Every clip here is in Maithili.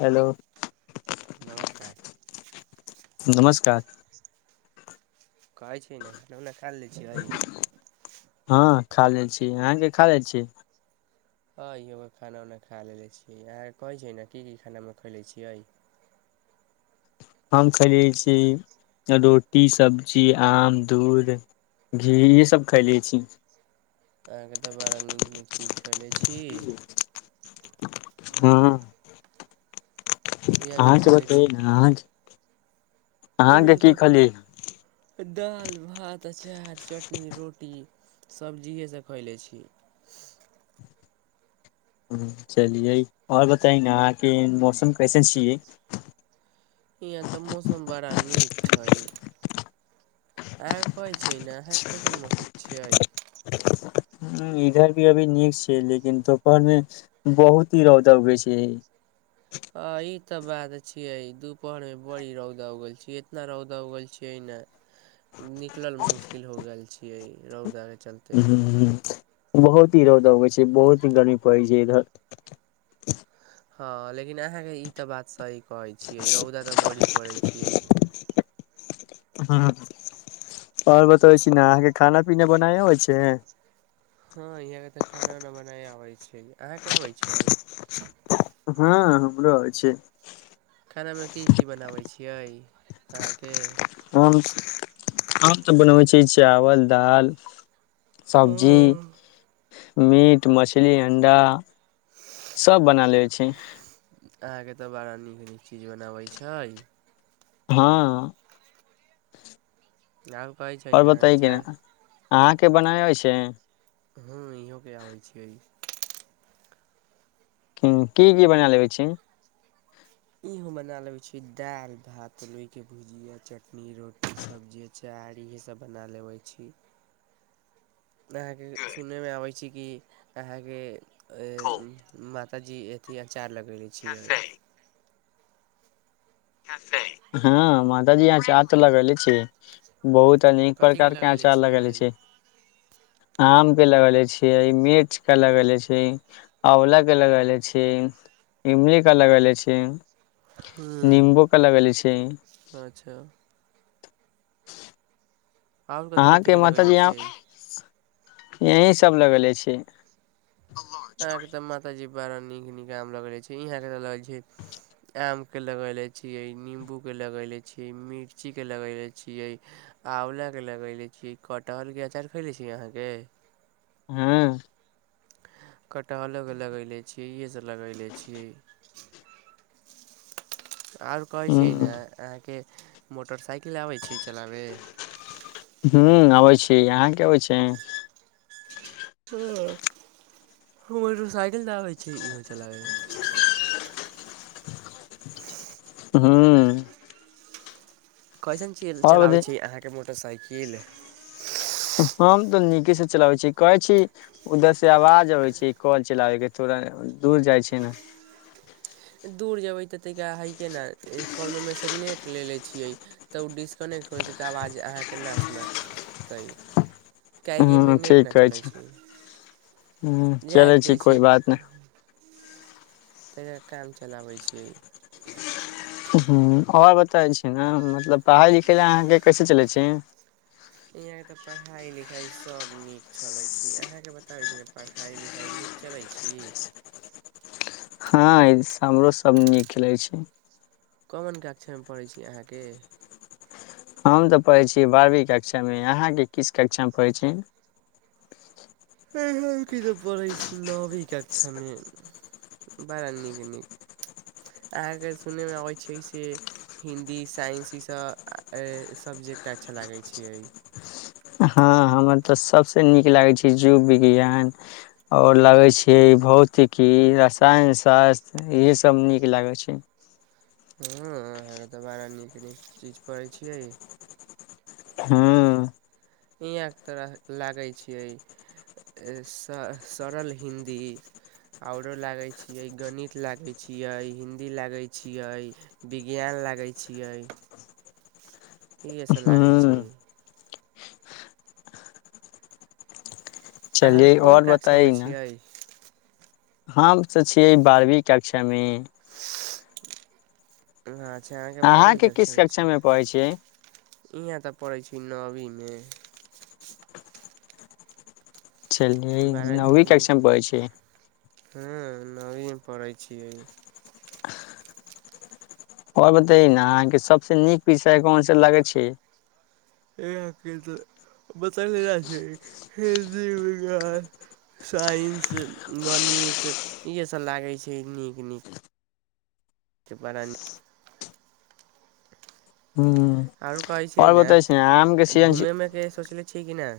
हेलो नमस्कार नमस्कार कहै छै ने खाना उना खा लै छियै हँ खा लेन छियै अहाँके खा लै छी हँ इन्हर खाना उना खा लेले छीयै अहाँके कहै छै न की की खाना हम खैले छियै हम खेलै छी रोटी सब्जी आम दूध घी इहे सब खैले छी अहाँके तऽ बड़ा नीक नीक चीज खैले छी हँ अअहाँ के खयले बतैयै न अहाँके इहे की द खलियै क दाल भात अचार चटनी रोटी सब्जिएसँ खयलै छी हुँ चलियै आओर बताय न अहाँके मौसम कैसन छियै यहाँ तऽ मौसम बड़ा नीक छै अहाँ के कहै छियै न अहाँके कैसन मौसम छीयै इधर भी अभी नीक छै लेकिन दोपहर मे बहुत ही रौदा उगे छै अ ई तऽ बात छियै दुपहर मे बड़ी रौदा उगल छीयै इतना रौदा उगल छियै ने निकलल मुश्किल हो गेल छियै रौदा के चलते बहुत ही रौदा उगै छै बहुत ही गर्मी पड़ै छै इधर हँ लेकिन अहाँके ई तऽ बात सही कहै छियै रौदा तऽ बड़ी पड़ैत छियै हुँ आओर बतबै छी ने अहाँके खाना पीना बनाय होइ छै हँ इहाँ के तऽ खाना उना बनाय आबै छै अहाँ के आबै छीयै हँ हमरो होइ छै खानामे की की बनाबै छियै अहाँके हम हम तऽ बनबै छियै चावल दाल हँ सब्जी मीट मछली अंडा सब बना लेबै छी अहाँकेँ तऽ बड़ा नीक नीक चीज बनाबै छै हँ आ हम कहै छी आओर बतै कि ने अहाँकेँ बनाय अबै छै हँ इहो केँ आबै छै [unintelligible] की की बना लेबै छी इ हम बना लेबै छीे दाल भात लोइ केँ भुजिया चटनी रोटी सब्ज़ी चार इहेसब बना लेबै छी अहाँकेँ सुनैमे आबै छै कि अहाँकेँ ए मा ताजी अथी अचार लगेले छियै हुँ माताजी अचार तऽ लगलै छी बहुत अनेक कथीके प्रकार केँ लगेले अचार लगेले छियै छी आम केँ लगेले छियै मिर्च केँ लगेले छी आँवला केँ लगलै छी इमल केँ लगले छी हुँ नींबू के लगेले छी अच्छऽ आओर कथी अहाँकेँ कथीके लगेले माताजी आम छियै यही सब लगेलै छी यहाँ केँ तऽ माता जी बड़ा नीक नीक आम लगल छै यहाँ केँ तऽ लगल छै आम केँ लगैले छियै निम्बूकेँ लगयले छियै मिर्ची केँ लगैले छियै आँवल केँ लगले छीयै कटहल केँ अचार खैले छी अहाँ के हुँ कटहलो केँ लगैले छियै इहसभ लगैले छियै आओर कहै छै नऽ अहाँकेँ मोटरसाइकिल आबै छै चलाबै हुँ अबै छी अहाँक आहाँकेँ अबै छै हूँ मोटरसाइकिल दऽ आबै छी इहो चलाबै हुँ कैसन च आओर बतै चलाबै छी अहाँके मोटरसाइकिल हम तऽ नीके सँ चलाबै छी कहै छी उधर से आवाज अबै छै कल चलाबे केँ थोड़ दूर जाइ छै ने दूर जेबै तऽ तइका दोनोके हइ केँ नऽ कनोमेसँ नेट ले ले छियै तऽ ओ डिस्कनेक्ट होइइ छै तऽ आवाज अहाँ केना सुनायतै काहेकि एहिमे ह्म नेट ठीक नऽ कहै चलै छी छै ह्म जा चलै छी दै कोइ छै बात नहि तहिना काम चलाबै छियै [unintelligible] आओर बताै छी नऽ मतलब पढ़ई लिखाय अहाँकेँ कैसे चलै छी यहाँ केँ तऽ पढ़ाइ लिखाइ सभ नीक चलै छै अहाँकेँ बताबै छी नऽ पढ़ाइ लिखाइ नीक चलै छी हँ हमरो सब नीक खेलै छै कवन कक्षामे पढ़ैत छी अहाँकेँ हम तऽ पढ़ैत छी बारहवी कक्षामे अहाँकेँ किस कक्षामे पढ़ैत छी हमकी तऽ पढ़ै छी नैवी कक्षामे बड़ा नीक नीक अहाँकेँ सुनै मे अबै छै से हिन्दी साइंस ई सब सब्जेक्ट अच्छा लागै छियै हँ हमर तऽ सबसँ नीक लागै छै जोव विज्ञान आओर लगे छियै भौतिकी रसायन सास्त्र इएहे सभ नीक लागैत छै हँ अहाँके तऽ बड़ा नीक नीक चीज पढ़ैत छियै हुँ हियाँके तरह लागै छियै स सरल हिन्दी आओरो लागै छियै गणित लागै छियै हिन्दी लागै छियै विज्ञान लागै छियै इह सब लागै छै हूं चलियै अहाँके कोन आओर बताए कक्षामे न छियै हम तऽ छियै बारहवीं कक्षा मे अच्छा अहाँ के अहाँ अहाँके बारहवी किस कक्षा छै मे पढ़ै छियै इहाँ तऽ पड़ै छी नवीमे छेलियै बड़ा नीक नौवी नीक कक्षामे पढ़ै छियै हँ नवीमे पढ़ै छियै आओर बतइ न अहाँके सबस नीक विषय कोन से लगे छै बतैले न छियै हिन्दी विज्ञान साइन्स गणित इएहे सब लागै छै नीक नीक छै बरा हुँ आओरो कहै छियै ने छै घूमेमे के सोचले छियै कि न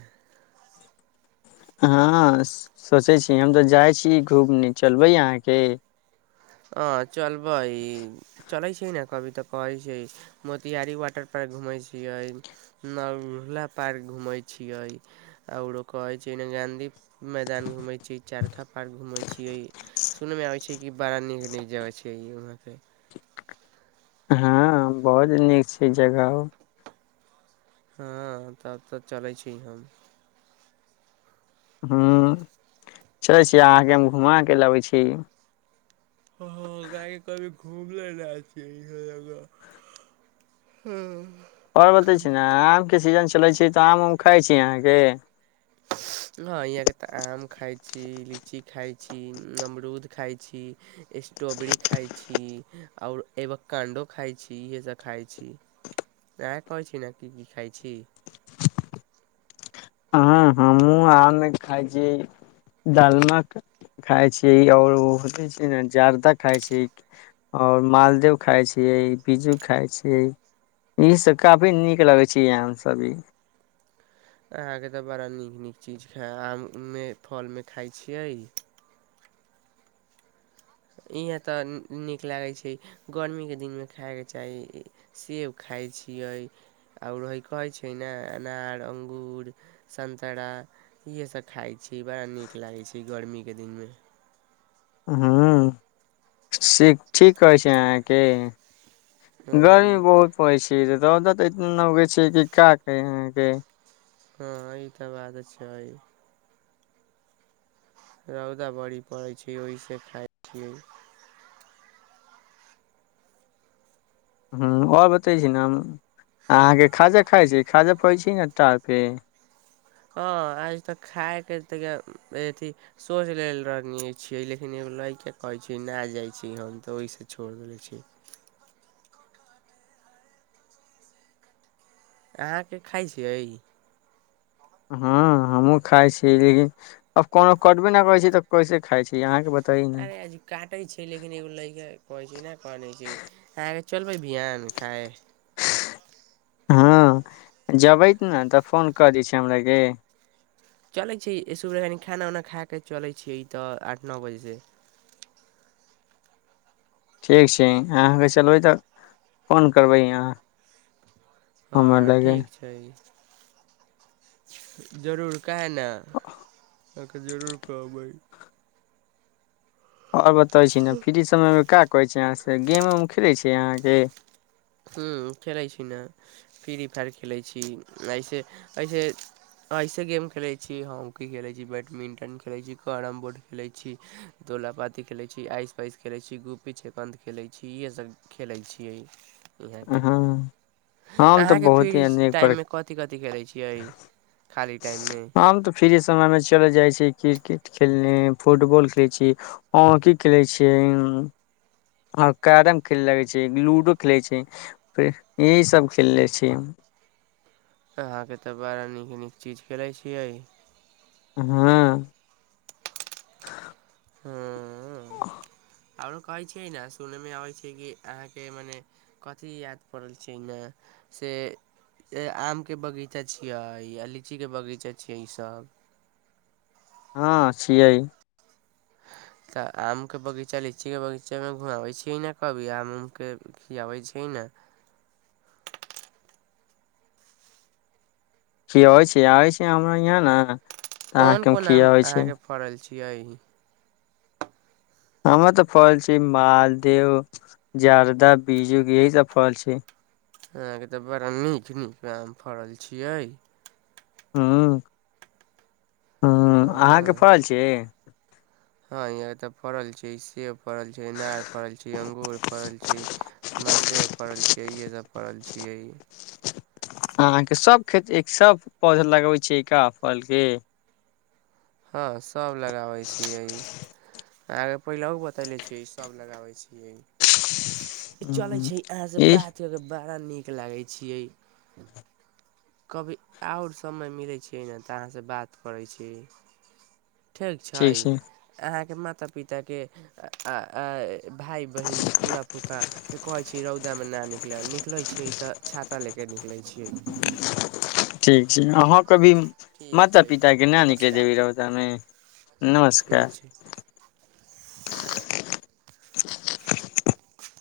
हँ सोचै छी हम तऽ जाइ छी घूमने चलबै अहाँके आ चलब ई चलै छियै न कभी तऽ कहै छै मोतियारी वाटर पार्क घूमै छियै नला पार्क घूमै छियै आरो कहै छै गाँधी मैदान घूमैत छियै चारखा पार्क घूमैत छियै सुनय मे आबै छै कि बड़ा नीक नीक जगह छै वहाँ पे हँ बहुत नीक छै जगह उ हँ तब तऽ चलै छी हम हुँ चलै छी अहाँके हम घुमा के लबै छी हँ काहेकि कभी घुमले ना छियै इहो जगह हँ आओर बतबै छी न, आमके सीजन चलै छै तऽ आम उम खाइ छी अहाँके? [inaudible] हँ यहाँके तऽ आम खाइत छी, लीची खाइत छी, अमरूद खाइत छी स्टोबेड़ी खाइ छी आओर एवकाण्डो खाइ छी, इएहे सब खाइत छी इए कहै छी ने की की खाइ छी हँ हमहूँ आमे खाय छियै दालमा के खाइ छियै आओर ओहो मे छियै न जरदा खाइ छियै आओर मालदेव खाइ छियै बिज्जू खाइ छियै ई सब काफी निक लगै छै ई आम सब ई अहाँके तऽ बड़ा नीक नीक चीज खे आम मे फल मे खाय छियै इहें तऽ नीक लागै छै। गर्मीके दिनमे खायके चाही सेब खाइ छियै आओर हय कहै छियै न अनार, अंगूर, संतरा इहे सभ खाइ छियै बड़ा नीक लागै छै गर्मीके दिनमे हुँ सीक ठीक कहै छियै अहाँके? दिनमे गर्मी बहुत पड़ै छै रौद तऽ एतना न उगै छै कि का कही अहाँके हाँ ई तऽ बात छै रौदा बड़ी पड़ै छै ओहिसँ खाइ छियै हूँ आओर बतै छी ने हम अहाँके खाजा खाइ छी खाजा फड़ै छी ने टा पे हाँ आज तक खाइके तऽ क ए-अथी सोच लेल रहने छियै लेकिन एगो लड़ कऽ कहैत छी ना जाइत छी हम तऽ ओहिसँ छोड़ि दैले छी अहाँके खाइ छियै हाँ हमहूँ खाइ छियै लेकिन अब कोनो कटबे ना करै छी तऽ कैसे खाइ छी अहाँके बत- अरे अजी काटै छै लेकिन एगो लैके कहै छै न कहने छै अहाँके चलबै बिहान खाइ हाँ जबै ने तऽ फोन कऽ दै छियै हमराके चलै छै ईसु कनि खाना उना खााकऽ चलै छियै तऽ आठ नअ बजेसँ ठीक छी अहाँके चलबै तऽ फोन करबै अहाँ हमरा हाँ लागे ठीक छै जरूर काहे ने अहाँके जरूर कहबै आओर बतबै छी ने फ्री समयमे का कहै छी अहाँ से गेम उम खेलै छी अहाँके हूँ खेलै छी न फ्री फायर खेलै छी अइसे अइसे अइसे गेम खेलै छी हॉकी खेलै छी बैडमिंटन खेलै छी कैरम बोर्ड खेलै छी दोलापाती खेलै छी आइस-पाइस खेलैत छी गुपी छेेकन्द खेलैत छी इहे सब खेलै छियै इहाँ के हँ हम तऽ अहाँके बहुत फिर ही इस अनेक प्रकार टाइम मे कथि-कथि खेलै छियै खाली टाइममे हम तऽ फ्री समयमे चलि जाइ छी क्रिकेट खेलने फुटबॉल खेलै छी हॉकी खेलै छियै ऊं ऊं आ कैरम खेले लगै छियै लूडो खेलै छियै फेर यही सभ खेलले छियै हम अहाँके तऽ बड़ा नीक-नीक चीज खेलै छियै हूँ हूँ आओरो कहै छियै ने सुनैमे अबै छै कि अहाँके मने कथि याद पड़ल छै ने से ए आमके बगीचा छियै आ लीचीके बगीचा छियै ईसभ हाँ छियै [unintelligible] तऽ आमके बगीचा लीचीके बगीचामे घुमाबै छियै ने कभी आम उमके खियाबै छियै न खियावै छी आवै छै हमरा इहाँ ने कोन अहाँके हम कोन आम खियाबै छी अहाँके फड़ल छियै हमर तऽ फड़ल छियै मालदेव जर्दाह बीजुक यही सब फड़ल छियै अहाँके तऽ बड़ा नीक नीक आम फड़ल छियै हूँ हूँ अहाँके फड़ल छियै हाँ यहाँ तऽ फड़ल छियै सेब फड़ल छै अनार फड़ल छै अंगूर फड़ल छै मालदेव फड़ल छियै इहे सब फड़ल छियै अहाँके सब खेती एक सब पौधा लगवै छियै का फलके हाँ सभ लगाबै छियै अहाँके पहिलेओ बतैले छियै ईसभ लगाबै छियै चलै हूँ छै अहाँसँ ई बात करके बड़ा नीक लागै छियै कभी आओर समय मिलैत छै ने तऽ अहाँसँ बात करैत छी। ठीक छै अहाँके माता पिताके आ। भााय बहिन फुआ फूका कहे छी रौद। कामे नहि निकलब निकलै छियै तऽ छाता ले के निकलै छियै। ठीक छै अहाँ कभी ठीक माता छै पिताके न निकलि नमस्कार देबै रौदा मे। नमस्कार ठीक छै